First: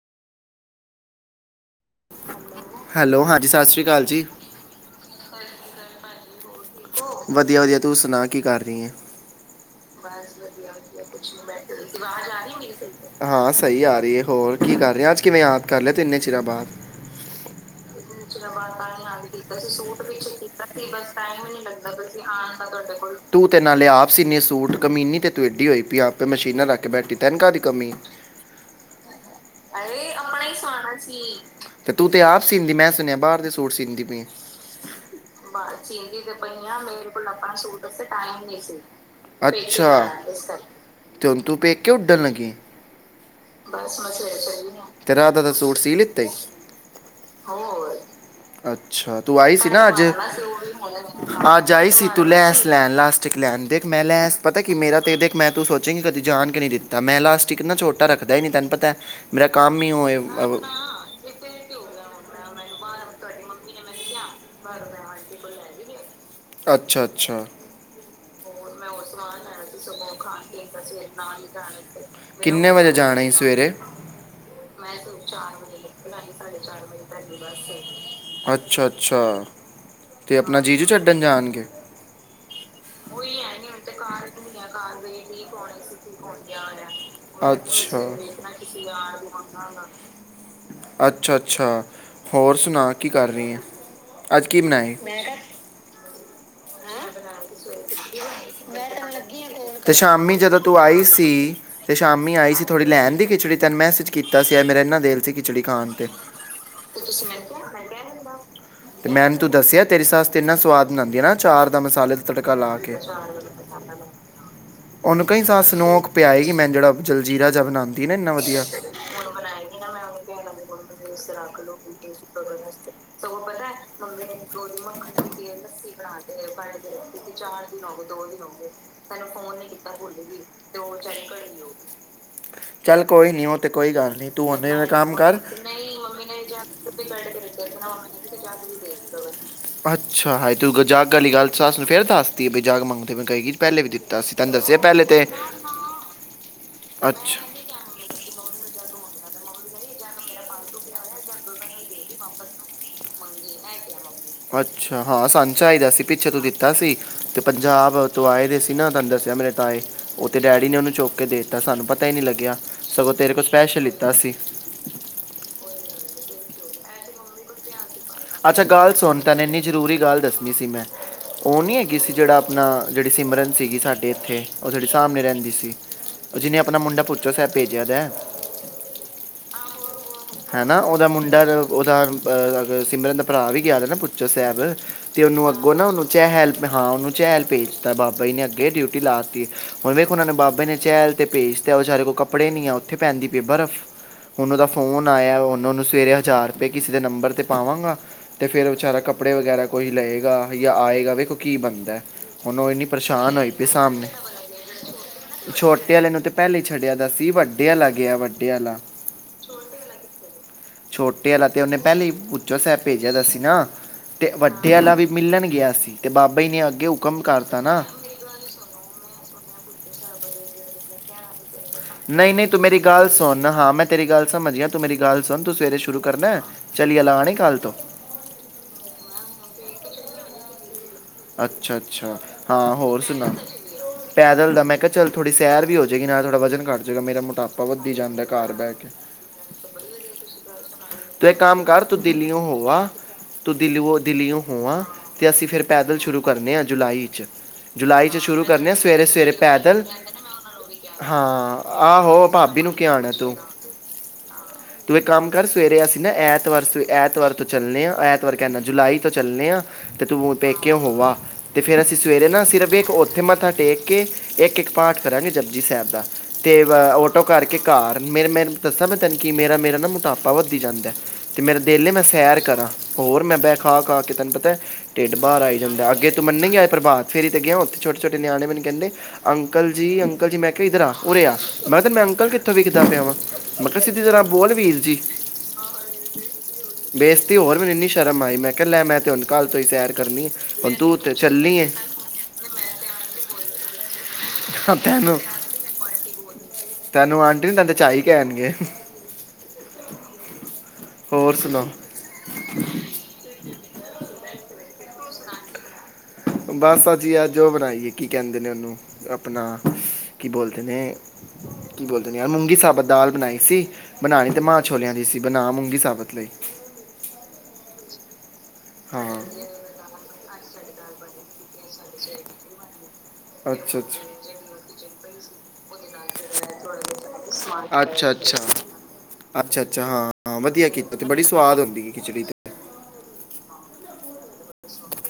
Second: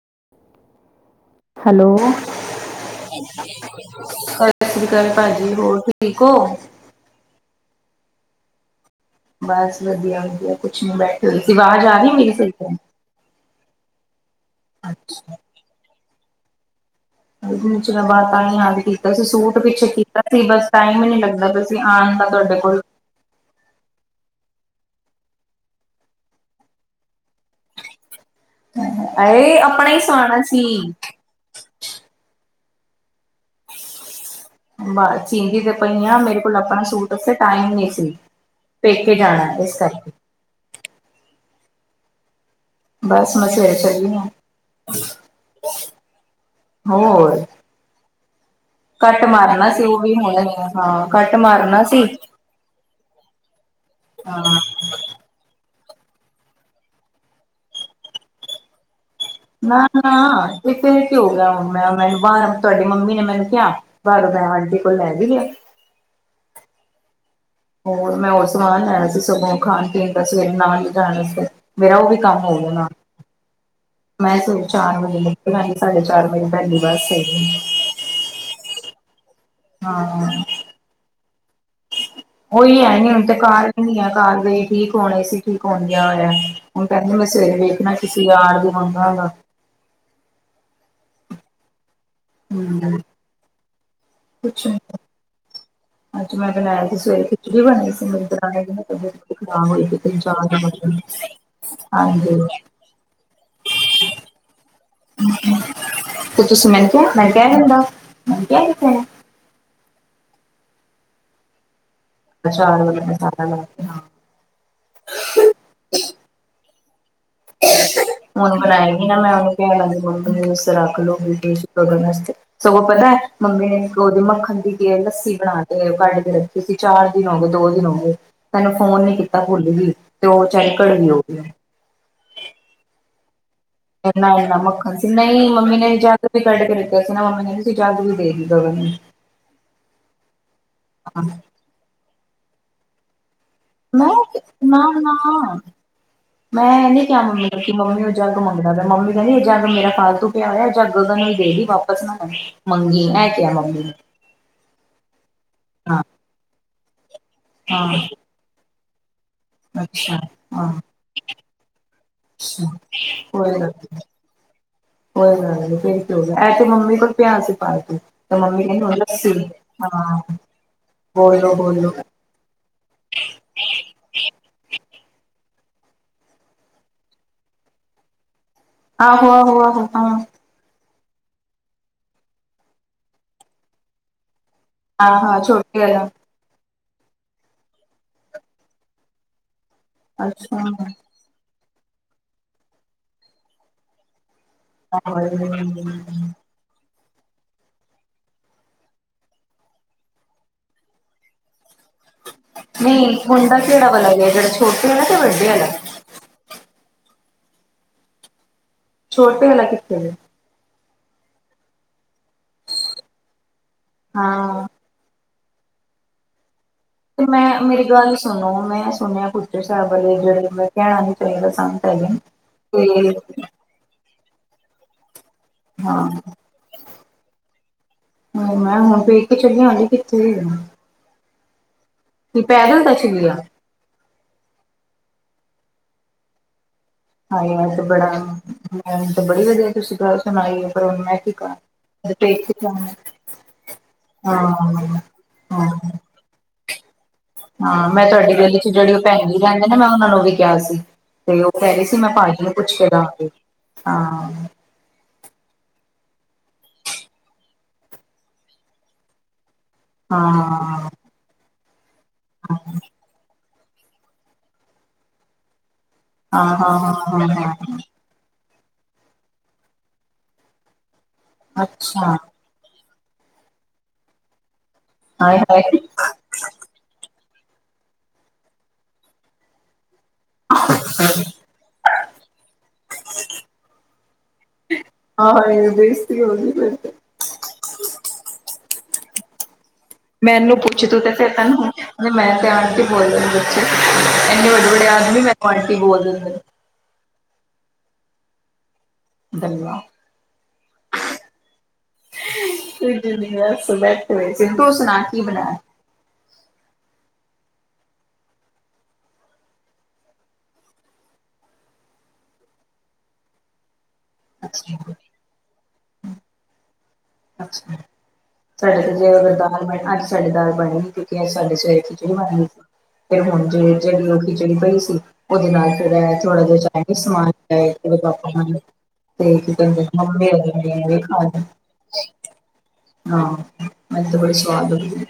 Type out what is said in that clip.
[unintelligible] Hello, hello ਹਾਂਜੀ ਸ਼੍ਰੀ ਅਕਾਲ ਜੀ ਸਤਿ ਸ਼੍ਰੀ ਅਕਾਲ ਭਾਜੀ ਹੋਰ ਠੀਕ ਔ? ਵਧੀਆ, ਵਧੀਆ। ਤੂੰ ਸੁਣਾ, ਕੀ ਕਰ ਰਹੀ ਏ? ਬਸ ਵਧੀਆ ਵਧੀਆ ਕੁਛ ਨੀ ਬੈਠੇ ਹੋਏ ਸੀ ਆਵਾਜ਼ ਆ ਰਹੀ ਮੇਰੀ ਸਹੀ ਹਾਂ, ਸਹੀ ਆ ਰਹੀ ਹੈ, ਹੋਰ ਕੀ ਕਰ ਰਯਾ ਅੱਜ ਕਿਵੇਂ ਯਾਦ ਕਰ ਲਿਆ ਤਿੰਨੇ? ਚੀਰਾਂ ਬਾਦ। ਚੀਰਾਂ ਬਾਅਦ ਤਾਂ ਯਾਦ ਕੀਤਾ ਸੀ ਸੂਟ, ਪਿੱਛੇ ਕੀਤਾ ਸੀ ਬਸ ਟਾਈਮ ਹੀ ਨੀ ਲੱਗਦਾ ਆਉਣ ਦਾ ਤੁਹਾਡੇ ਕੋਲ। ਤੂੰ ਤੇ ਨਾਲੇ ਆਪ ਸੀਨੀ ਏ ਸੂਟ, ਕਮੀਨੀ ਤੇ, ਤੂੰ ਏਡੀ ਹੋਈ ਪ ਆਪੇ, ਮਸ਼ੀਨਾਂ ਰੱਖ ਕੇ ਬੈਠੀ। ਤੈਨੂੰ ਕਾਹਦੀ ਕਮੀ ਹਾਏ ਆਪਣਾ, ਹੀ ਸੁਆਨਾ ਸੀ। ਸੀਦੀ ਮੈਂ ਸੁਣਿਆ, ਬਾਹਰ। ਸੂਟ, ਸੀਂਦੀ ਪਈ। ੇ ਚੀਂਦੀ ਤੇ ਪਈ ਆ ਮੇਰੇ ਕੋਲ ਆਪਣਾ ਸੂਟ ਵਾਸਤੇ ਟਾਈਮ ਨਹੀਂ ਸੀ। ਪੇਕੇ ਜਾਣਾ ਇਸ ਕਰਕੇ [unintelligible] ਤੇੰ ਤੂੰ ਪੇਕੇ ਉੱਡਣ, ਲੱਗੀ ਏ। ਬਸ ਮੈਂ ਸਵੇਰੇ ਚੱਲੀ ਹਾਂ ਤੇ ਰਾਧਾ, ਦਾ ਸੂਟ ਸੀ ਲਿੱਤੇ। ਹੋਰ। ਕੱਟ ਮਾਰਨਾ ਸੀ, ਉਹ ਵੀ ਹੁਣ? ਹਾਂ, ਕੱਟ। ਆਜ ਆਈ ਸੀ ਤੂੰ ਲੈਂਸ ਲੈਨ, ਲਾਸਟਿਕ ਲੈਨ, ਦੇਖ ਮੈਂ ਲੈਂਸ ਹਾਂ ਪਤਾ ਕੀ ਮੇਰਾ ਤੇ ਦੇਖ ਮੈਂ ਤੂੰ ਸੋਚੇਂਗੀ ਕਦੀ ਜਾਨ ਕੇ ਨੀ ਦਿੱਤਾ, ਮੈਂ ਲਾਸਟਿਕ ਨਾ ਛੋਟਾ ਰੱਖਦਾ ਈ ਨੀ ਤੈਨ ਪਤੈ। ਨਾ-ਨਾ ਇਥੇ ਕਿ ਹੋ ਗਿਆ। ਮੈਂ ਮੈਨੂੰ ਬਾਹਰੋਂ ਤੁਹਾਡੀ ਮੰਮੀ ਨੇ ਮੈਨੂੰ ਕਿਹਾ, ਬਾਹਰੋਂ ਮੈਂ ਆਟੀ ਕੋਲ ਲੈ ਵੀ ਗਿਆ। ਅੱਛਾ-ਅੱਛਾ। ਹੋਰ ਮੈਂ ਹੋਰ ਸਾਮਾਨ ਲੈਣਾ ਸੀ। ਸਗੋ ਖਾਣ -ਪੀਣ ਦਾ ਸਵੇਰੇ ਨਾਲ ਲੈ ਜਾਣ ਵਾਸਤੇ। ਮੇਰਾ ਉਵੀ ਕੰਮ ਹੋ ਕਿੰਨੇ ਜਾਣਾ। ਵਜੇ ਸੀ ਸਵੇਰੇ ਮੈ ਸਗੋਂ ਚਾਰ ਵਜੇ ਸਾਡੇ ਚਾਰ ਵਜੇ ਪਹਿਲੀ ਬਸ ਅੱਛਾ ਸੀ। ਅੱਛਾ ਹਾਂ। ਤੇ ਆਪਣਾ ਜੀਜੂ ਛੱਡਣ ਜਾਣਗੇ। ਉਹੀ ਹੈ ਨੀ ਹੁਣ ਤੇ ਕਾਰ ਰਹਿੰਦੀ ਆ ਕਾਰ ਠੀਕ ਹੋਂਣੇ ਸੀ, ਠੀਕ ਹੋਣ ਗਿਆ ਹੋਇਆ, ਹੁਣ ਕਹਿੰਦੀ ਮੈਂ ਸਵੇਰੇ ਵੇਖਣਾ ਅੱਛਾ ਕਿਸੇ ਯਾਰ ਦੀ ਮੰਗਗਾਂਗਾ। ਅੱਛਾ- ਅੱਛਾ। ਹੋਰ ਸੁਣਾ ਕੀ ਕਰ ਰਹੀ ਏ ਅੱਜ ਕੀ ਕੁਛ ਬਣਾਇਆ ਏ? ਅੱਜ ਮੈਂ ਬਣਾਇਆ ਸੀ ਸਵੇਰੇ ਖਿਚੜੀ ਬਣਾਈ ਸੀ ਮੇਰੀ ਦਰਾਣੀ ਦੀ ਨਾ ਤਬੀਅਤ ਬੜੀ ਖ਼ਰਾਬ ਹੋਈ ਤੇ ਸੀ ਤਿੰਨ ਚਾਰ ਸ਼ਾਮੀ ਜਦੋਂ ਦਿਨ ਤੂੰ ਤੋਂ। ਆਈ ਸੀ ਤੇ ਸ਼ਾਮੀ ਹਾਂਜੀ ਆਈ ਸੀ ਥੋੜੀ ਲੈ ਆਦੀ ਖਿਚੜੀ ਤੈਨੂੰ ਮੈਸਜ ਕੀਤਾ ਸੀ। ਅੱਜ ਮੇਰਾ ਇਨਾ ਦਿਲ ਸੀ ਖਿਚੜੀ ਖਾਣ ਤੇ ਤੁਸੀਂ ਮੈਨੂੰ ਕਿਹਾ ਮੈਂ ਕਿਹਾ ਦਿੰਦਾ ਮੈਂ ਕਿਹਾ ਕਿਥੇ ਨੇ ਤੇ ਮੈਨੂੰ ਤੂੰ ਦੱਸਿਆ। ਤੇਰੀ ਸੱਸ ਤਾ ਇਨਾ ਸਵਾਦ। ਬਣਾਉਂਦੀ ਨਾ ਆਚਾਰ। ਦਾ ਮਸਾਲੇ ਦਾ ਤੜਕਾ ਲਾ ਅਚਾਰ ਕੇ ਵਾਲਾ ਮਸਾਲਾ ਲਾ ਕੇ ਹਾਂ। ਉਹਨੂੰ ਕਈ ਸਾਲ ਸਨੋਕ ਪਿਆਏਗੀ ਮੈਂ ਜਿਹੜਾ। ਜਲਜੀਰਾ ਜਿਹਾ ਬਣਾਉਂਦੀ ਨਾ ਇੰਨਾ ਹੁਣ ਵਧੀਆ ਬਣਾਏਗੀ ਨਾ ਮੈਂ ਉਹਨੂੰ ਪਿਆ ਆਦੀ ਮੰਮੀ ਨੂੰ ਰੱਖ ਲਉ ਗਗਨ ਵਾਸਤੇ ਸਗੋਂ ਪਤਾ ਮੰਮੀ ਨੇ ਉਹਦੇ ਮੱਖਣ ਦੀ ਲੱਸੀ ਬਣਾ। [inaudible] ਕੇ ਕੱਢ ਬਣਾ ਕੇ ਰੱਖੀ ਸੀ ਚਾਰ ਦਿਨ ਤੇ ਹੋ ਗਏ ਚਾਰ ਦੋ ਦਿਨ ਹੋ ਗਏ ਦੋ ਦਿਨ ਹੋ ਗਏ ਤੈਨੂੰ ਫੋਨ ਨੀ ਤੈਨੂੰ ਫੋਨ ਭੁੱਲ ਨੀ ਕੀਤਾ ਗਈ ਭੁੱਲ ਤੇ ਵੀ ਉਹ ਵਿਚਾਰੀ ਤੇ ਉਹ ਕੜਵੀ ਹੋ ਵਿਚਾਰੀ ਗਈ। ਘੜੀ ਹੋਗੀ। ਚੱਲ ਕੋਈ ਨੀ ਕਢਨਾ ਇੰਨਾ ਮੱਖਣ ਸੀ ਨਈਂ ਮੰਮੀ ਨੇ ਜਦ ਵੀ ਕੱਢ ਕੇ ਦਿੱਤਾ ਸੀ ਨਾ ਮੰਮੀ ਕਹਿੰਦੀ ਸੀ ਜੱਗ ਵੀ ਦੇ ਦੀ ਗਗਨ ਨੁ। ਜੱਗ ਆਲੀ ਗੱਲ ਸੱਸ ਨੂੰ ਫੇਰ ਦੱਸਦੀ ਐ ਬਈ ਜੱਗ [unintelligible] ਮੈਂ ਨਾ ਨਾ ਮੈਂ ਨੀ ਕਿਹਾ ਅੱਛਾ ਮੰਮੀ ਨੂੰ ਕਿ ਮੰਮੀ ਉਹ ਜੱਗ ਮੰਗਦਾ ਪਿਆ ਤੇ ਮੰਮੀ ਕਹਿੰਦੀ। ਜੱਗ ਮੇਰਾ ਫਾਲਤੂ ਪਿਆ ਹੋਇਆ ਜੱਗ ਉਹਨਾ ਨੂੰ ਦੇ ਦੀ ਵਾਪਸ ਨਾ ਮੰਗੀ ਐ ਕਿਹਾ ਮੰਮੀ ਨੇ। ਅੱਛਾ ਹਾਂ ਸਾਨੂੰ ਚਾਹੀਦਾ ਹਾਂ ਸੀ ਪਿੱਛੇ ਤੂੰ ਦਿੱਤਾ ਸੀ। ਤੇ ਹਾਂ ਪੰਜਾਬ ਤੋਂ ਆਏ ਦੇ ਸੀ। ਕਿੰਨਾ ਕਰਦਾ ਸੀ। ਜਾਂ ਮੇਰੇ ਤਾਏ ਅੱਛਾ ਉੱਥੇ ਹਾਂ ਡੈਡੀ ਨੇ ਉਹਨੂੰ ਚੁੱਕ ਕੇ ਦੇ ਦਿੱਤਾ ਸਾਨੂੰ ਪਤਾ ਹੀ ਨਹੀਂ ਲੱਗਿਆ ਅੱਛਾ ਸਗੋਂ ਤੇਰੇ ਕੋਲ ਕੋਈ ਗੱਲ ਸਪੈਸ਼ਲ ਨੀ ਲਿੱਤਾ ਸੀ। ਕੋਈ ਗੱਲ ਨਹੀਂ ਫਿਰ ਕੀ ਹੋ ਗਿਆ ਐ ਤੇ ਮੰਮੀ ਕੋਲ ਪਿਆ ਸੀ ਫਾਲਤੂ। ਤੇ ਅੱਛਾ ਮੰਮੀ ਕਹਿੰਦੀ ਗੱਲ ਹੁਣ ਸੁਣ ਲੱਸੀ ਤੈਨੂੰ ਇੰਨੀ ਜ਼ਰੂਰੀ ਹਾਂ ਗੱਲ ਦੱਸਣੀ ਸੀ ਮੈਂ ਉਹ ਨਹੀਂ ਬੋਲੋ-ਬੋਲੋ ਹੈਗੀ ਸੀ ਜਿਹੜਾ ਆਪਣਾ ਜਿਹੜੀ ਸਿਮਰਨ ਸੀਗੀ ਸਾਡੇ ਇੱਥੇ । ਜਿਹੜੀ ਸਾਹਮਣੇ ਰਹਿੰਦੀ ਸੀ ਉਹ ਜਿਹਨੇ ਆਪਣਾ ਮੁੰਡਾ ਪੁੱਛੋ ਸਾਹਿਬ ਭੇਜਿਆ ਹੋਇਆ। ਆਹੋ ਆਹੋ ਆਹੋ ਹਾਂ। ਹਨਾ ਉਹਦਾ ਮੁੰਡਾ ਉਹਦਾ ਅਹ ਸਿਮਰਨ ਦਾ ਭਰਾ ਵੀ ਗਿਆ ਹੋਇਆ ਨਾ ਪੁੱਛੋ ਸਾਹਿਬ। ਸਾਹਿਬ ਤੇ ਹਾਂ-ਹਾਂ ਉਹਨੂੰ ਅੱਗੋਂ ਛੋਟੀ ਨਾ ਵਾਲਾ ਉਹਨੂੰ ਚਹਿਲ ਮੈਂ ਹਾਂ ਉਹਨੂੰ ਚਹਿਲ ਭੇਜਤਾ ਬਾਬਾ ਜੀ ਨੇ ਅੱਗੇ ਡਿਊਟੀ ਲਾ ਦਿੱਤੀ। ਹੁਣ ਵੇਖੋ ਉਹਨਾਂ ਨੇ ਬਾਬੇ ਨੇ ਚਹਿਲ ਤੇ ਭੇਜ। ਤੇ ਵਿਚਾਰੇ ਕੋਲ ਕੱਪੜੇ ਨਹੀਂ ਆ ਉੱਥੇ ਪੈਂਦੀ ਪਈਆ ਬਰਫ਼ ਹੁਣ ਉਹਦਾ ਫੋਨ ਪਾਇਆ ਉਹਨਾਂ ਨੂੰ ਸਵੇਰੇ ਅੱਛਾ ਹਜ਼ਾਰ ਰੁਪਏ ਕਿਸੇ। ਦੇ ਨੰਬਰ ਤੇ ਪਾਵਾਂਗਾ ਤੇ ਫਿਰ ਵਿਚਾਰਾ ਕੱਪੜੇ ਵਗੈਰਾ ਕੋਈ ਲਏਗਾ ਯਾਂ ਆਏਗਾ ਵੇਖੋ ਕੀ ਬਣਦਾ? ਹੁਣ ਉਹ ਇੰਨੀ ਨਹੀਂ ਪਰੇਸ਼ਾਨ ਹੋਈ ਮੁੰਡਾ ਪਈ ਕਿਹੜਾ ਸਾਹਮਣੇ ਵਾਲਾ ਗਿਆ ਜਿਹੜਾ ਛੋਟੇ ਵਾਲਾ ਤੇ ਵੱਡੇ ਵਾਲਾ ਛੋਟੇ ਵਾਲੇ ਨੂੰ ਤੇ ਪਹਿਲੇ। ਛੱਡਿਆ ਦਾ ਸੀ ਵੱਡੇ ਵਾਲਾ ਗਿਆ ਵੱਡੇ ਵਾਲਾ। ਛੋਟੇ ਵਾਲਾ ਕਿੱਥੇ ਗਿਆ? ਛੋਟੇ ਵਾਲਾ ਤੇ ਉਹਨੇ ਪਹਿਲੇ ਭੁੱਚੋ ਸਾਹਿਬ ਭੇਜਿਆ ਤਾਂ ਸੀ ਨਾ। ਤੇ ਹਾਂ ਵੱਡੇ ਵਾਲਾ ਵੀ ਮਿਲਣਨ। ਗਿਆ ਸੀ ਤੇ ਬਾਬਾ ਜੀ ਨੇ ਅੱਗੇ। ਹੁਕਮ ਤੇ ਕਰਤਾ ਮੈਂ ਨਾ ਮੇਰੀ ਗੱਲ ਸੁਣੋ ਮੈਂ ਸੁਣਿਆ ਬੁੱਢੇ ਸਾਹਿਬ ਵਾਲੇ ਜਿਹੜੇ। ਕਿਹਨਾ ਨਹੀ ਚਾਹੀਦਾ ਸੀ। ਨਹੀਂ ਨਹੀਂ ਤੂੰ ਮੇਰੀ ਗੱਲ ਸੁਣ ਨਾਂ ਹਾਂ ਮੈਂ ਤੇਰੀ ਗੱਲ। ਸਮਝ ਗਿਆ ਤੂੰ ਮੇਰੀ ਗੱਲ ਸੁਣ। ਤੂੰ ਸਵੇਰੇ ਸ਼ੁਰੂ ਹਾਂ ਕਰਨਾ ਚਲੀਅ ਲਾਨੀ ਕੱਲ੍ਹ ਤੋਂ। ਕੀਤੋ ਲਿਆਂਦੀ ਕਿੱਥੋ ਲੈ। ਅੱ। ਅੱਛਾ ਅੱਛਾ ਹਾਂ ਹੋਰ ਚਲੀ ਸੁਣਾ। ਆ ਪੈਦਲ ਦਾ ਮੈਂ ਕਿਹਾ ਚਲ ਥੋੜ੍ਹੀ ਸੈਰ ਵੀ ਹੋਵੇਗੀ ਨਾਲੇ ਥੋੜ੍ਹਾ ਵਜਨ ਘੱਟ। ਹਾਏ ਇਹ ਤੇ ਬੜਾ ਮੈਨੂੰ ਬੜੀ ਵਧੀਆ ਤੁਸੀਂ ਗੱਲ ਸੁਣਾਈ ਆ ਪਰ ਮੈਂ ਹੁਣ ਤੂੰ ਕੀ ਇੱਕ ਕਰਾਂ ਕੰਮ ਕਰ ਤੂੰ ਮੈਂ ਕਈ ਦਿੱਲੀੋਂ ਚੀਜਾਂ ਹੋਵਾ ਤੂੰ ਦਿੱਲੀੋਂ ਹਾਂ ਦਿੱਲੀੋਂ ਹੋਵਾ ਤੇ ਅਸੀਂ ਫਿਰ ਹਾਂ। ਪੈਦਲ ਸ਼ੁਰੂ ਕਰਦੇ ਆ ਜੁਲਾਈ ਚ, ਹਾਂ ਮੈਂ ਜੁਲਾਈ 'ਚ ਤੁਹਾਡੀ ਸ਼ੁਰੂ ਦਿਲ ਚ ਕਰਨੇ ਆ ਜਿਹੜੀ ਉਹ ਸਵੇਰੇ ਭੈਣ ਸਵੇਰੇ ਵੀ ਰਹਿੰਦੇ ਨੇ ਪੈਦਲ ਮੈਂ ਉਹਨਾਂ ਨੂੰ ਵੀ ਕਿਹਾ ਸੀ ਤੇ ਉਹ ਹਾਂ ਕਹਿ ਰਹੀ ਸੀ ਮੈਂ ਆਹੋ ਭਾਜੀ ਨੂੰ ਭਾਬੀ ਪੁੱਛ ਕੇ ਕਿਹਾ ਆਉਣਾ ਦਵਾਗੀ ਤੂੰ ਹਾਂ, ਤੂੰ ਇਹ ਕੰਮ ਕਰ ਸਵੇਰੇ ਅਸੀਂ ਨਾ ਐਤਵਾਰ ਐਤਵਾਰ ਤੋਂ ਚੱਲੇ ਹਾਂ ਐਤਵਾਰ ਕਹਿੰਦਾ ਜੁਲਾਈ ਤੋਂ ਚੱਲੇ ਹਾਂ। ਤੇ ਹਾਂ। ਤੁੰ, ਪੇਕੇ ਹਾਂ ਹੋ ਆ, ਅਤੇ ਫਿਰ ਅਸੀਂ, ਸਵੇਰੇ ਨਾ ਸਿਰਫ ਹਾਂ ਇੱਕ ਉੱਥੇ ਮੱਥਾ ਟੇਕ ਕੇ ਇੱਕ ਇੱਕ ਪਾਠ ਕਰਾਂਗੇ ਜਪਜੀ ਸਾਹਿਬ, ਹਾਂ ਤੇ ਹਾਂ ਔਟੋ ਹਾਂ ਕਰਕੇ ਘਰ ਮੇਰੇ ਮੇ ਦੱਸਾਂ ਮੈਂ ਤੈਨੂੰ ਕਿ ਮੇਰਾਮੇਰਾ ਨਾ ਮੋਟਾਪਾ ਵੱਧਦੀ ਜਾਂਦਾ। ਅਤੇ ਮੇਰਾ ਦਿਲ ਮੈਂ ਅੱਛਾ ਸੈਰ ਕਰਾਂ ਹੋਰ ਮੈ ਬਹਿ ਖਾ ਖਾ ਕੇ ਤੈਨੂੰ ਪਤਾ ਢਿੱਡ ਹਾਏ ਬਾਹਰ ਆਈ ਹਾਏ ਜਾਂਦਾ ਅੱਗੇ ਤੁੰ ਮੰਨੇਗੀ ਅੱਜ ਭਰਵਾਤ ਫੇਰੀ ਗਿਆ ਉਥੇ ਛੋਟੇ-ਛਟੇ, ਨਿਆਣੇ ਬਣ ਜਾਂਦੇ ਅੰਕਲ ਜੀ ਅੰ ਅੰਕਲ ਜੀ ਮੈਂ ਕਿਹਾ ਇੱਧਰ ਆ ਉਰੇ ਆ ਮੈਂ ਕਿਹਾ ਤੇ ਮੈਂ ਅੰਕਲ ਕਿੱਥੋਂ ਵੀਖਦਾ ਪਿਆ ਵਾਂ ਮੈਂ ਕਿਹਾ ਸਿੱਧੀ ਤਰ੍ਹਾਂ ਬੋਲ ਵੀਰ ਜੀ ਹਾਏ ਬੇਸਤੀ ਹੋ ਗਈ ਫਿਰ ਤੇ। ਬੇਸਤੀ ਹੋਰ ਮੈਨੂੰ ਇੰਨੀ ਸ਼ਰਮ ਆਈ ਮੈਂ ਕਿਹਾ ਲੈ ਮੈਂ ਹੁਨ ਕੱਲ ਤੋਂ ਹੀ ਸੈਰ, ਕਰਨੀ ਹੈ ਮੈਨੂੰ ਹੁਣ ਪੁੱਛ ਤੂੰ ਤੇ ਚੱਲਣੀ ਹੈ ਮੈਂ ਤੇ ਆਂਟੀ ਬੋਲਦੇ ਬੱਚੇ ਇਨੇ ਵੱਡੇ ਵਡੇ ਤੈਨੂੰ ਆਦਮੀ ਮੈਨੂੰ ਆਂਟੀ ਬੋਲ ਦਿੰਦੇ। ਤੈਨੂੰ ਚਾਈ ਕਹਿਣਗੇ। ਹੋਰ ਸੁਣਾਓ ਬੈਠੇ ਸੀ ਤੂੰ ਸੁਣਾ, ਕੀ ਬਣਾਇਆ, ਬਸ ਅਸੀ ਅੱਜ ਔ ਬਣਾਈ ਏ ਕੀ ਕਹਿੰਦੇ ਨੇ ਉਹਨੂੰ ਆਪਣਾ ਕੀ ਬੋਲਦੇ ਨੇ ਕੀ ਬੋਲਦੇ ਨੇ ਯਾਰ ਮੂੰਗੀ ਸਾਬਤ ਦਾਲ ਬਣਾਈ ਸੀ। ਬਣਾਣੀ ਤੇ ਮਾਂ ਅੱਛਾ ਛੋਲਿਆਂ ਦੀ ਸੀ, ਬਣਾ ਮੂੰਗੀ ਸਾਬਤ ਲਈ ਅੱਛਾ ਸਾਡੇ ਤੇ ਜੇ ਹਾਂ ਅਗਰ ਦਾਲ ਬਣ ਅੱਜ ਸਾਡੇ ਦਾਲ ਬਣੀ। ਰਹਿਣਾ ਫਿਰ ਹੁਣ ਜੇ ਅੱਛਾ ਜਿਹੜੀ ਉਹ ਖਿਚੜੀ ਪਈ ਸੀ। ਉਹਦੇ ਨਾਲ, ਜਿਹੜਾ ਥੋੜਾ ਜਿਹਾ ਚਗੇ ਸਮਾਨ ਅੱਛਾ ਅੱਛਾ ਅੱਛਾ ਅੱਛਾ ਅੱਛਾ ਹਾਂ ਹਾਂ ਵਧੀਆ ਕੀਤਾ ਤੇ ਬੜੀ ਸਵਾਦ ਹੁੰਦੀ ਹੈ ਖਿਚੜੀ ਤੇ ਹਾਂ ਮੈਨੁੰ ਤੇ ਬੜੀ ਸਵਾਦ ਲਗਦੀ ਐ।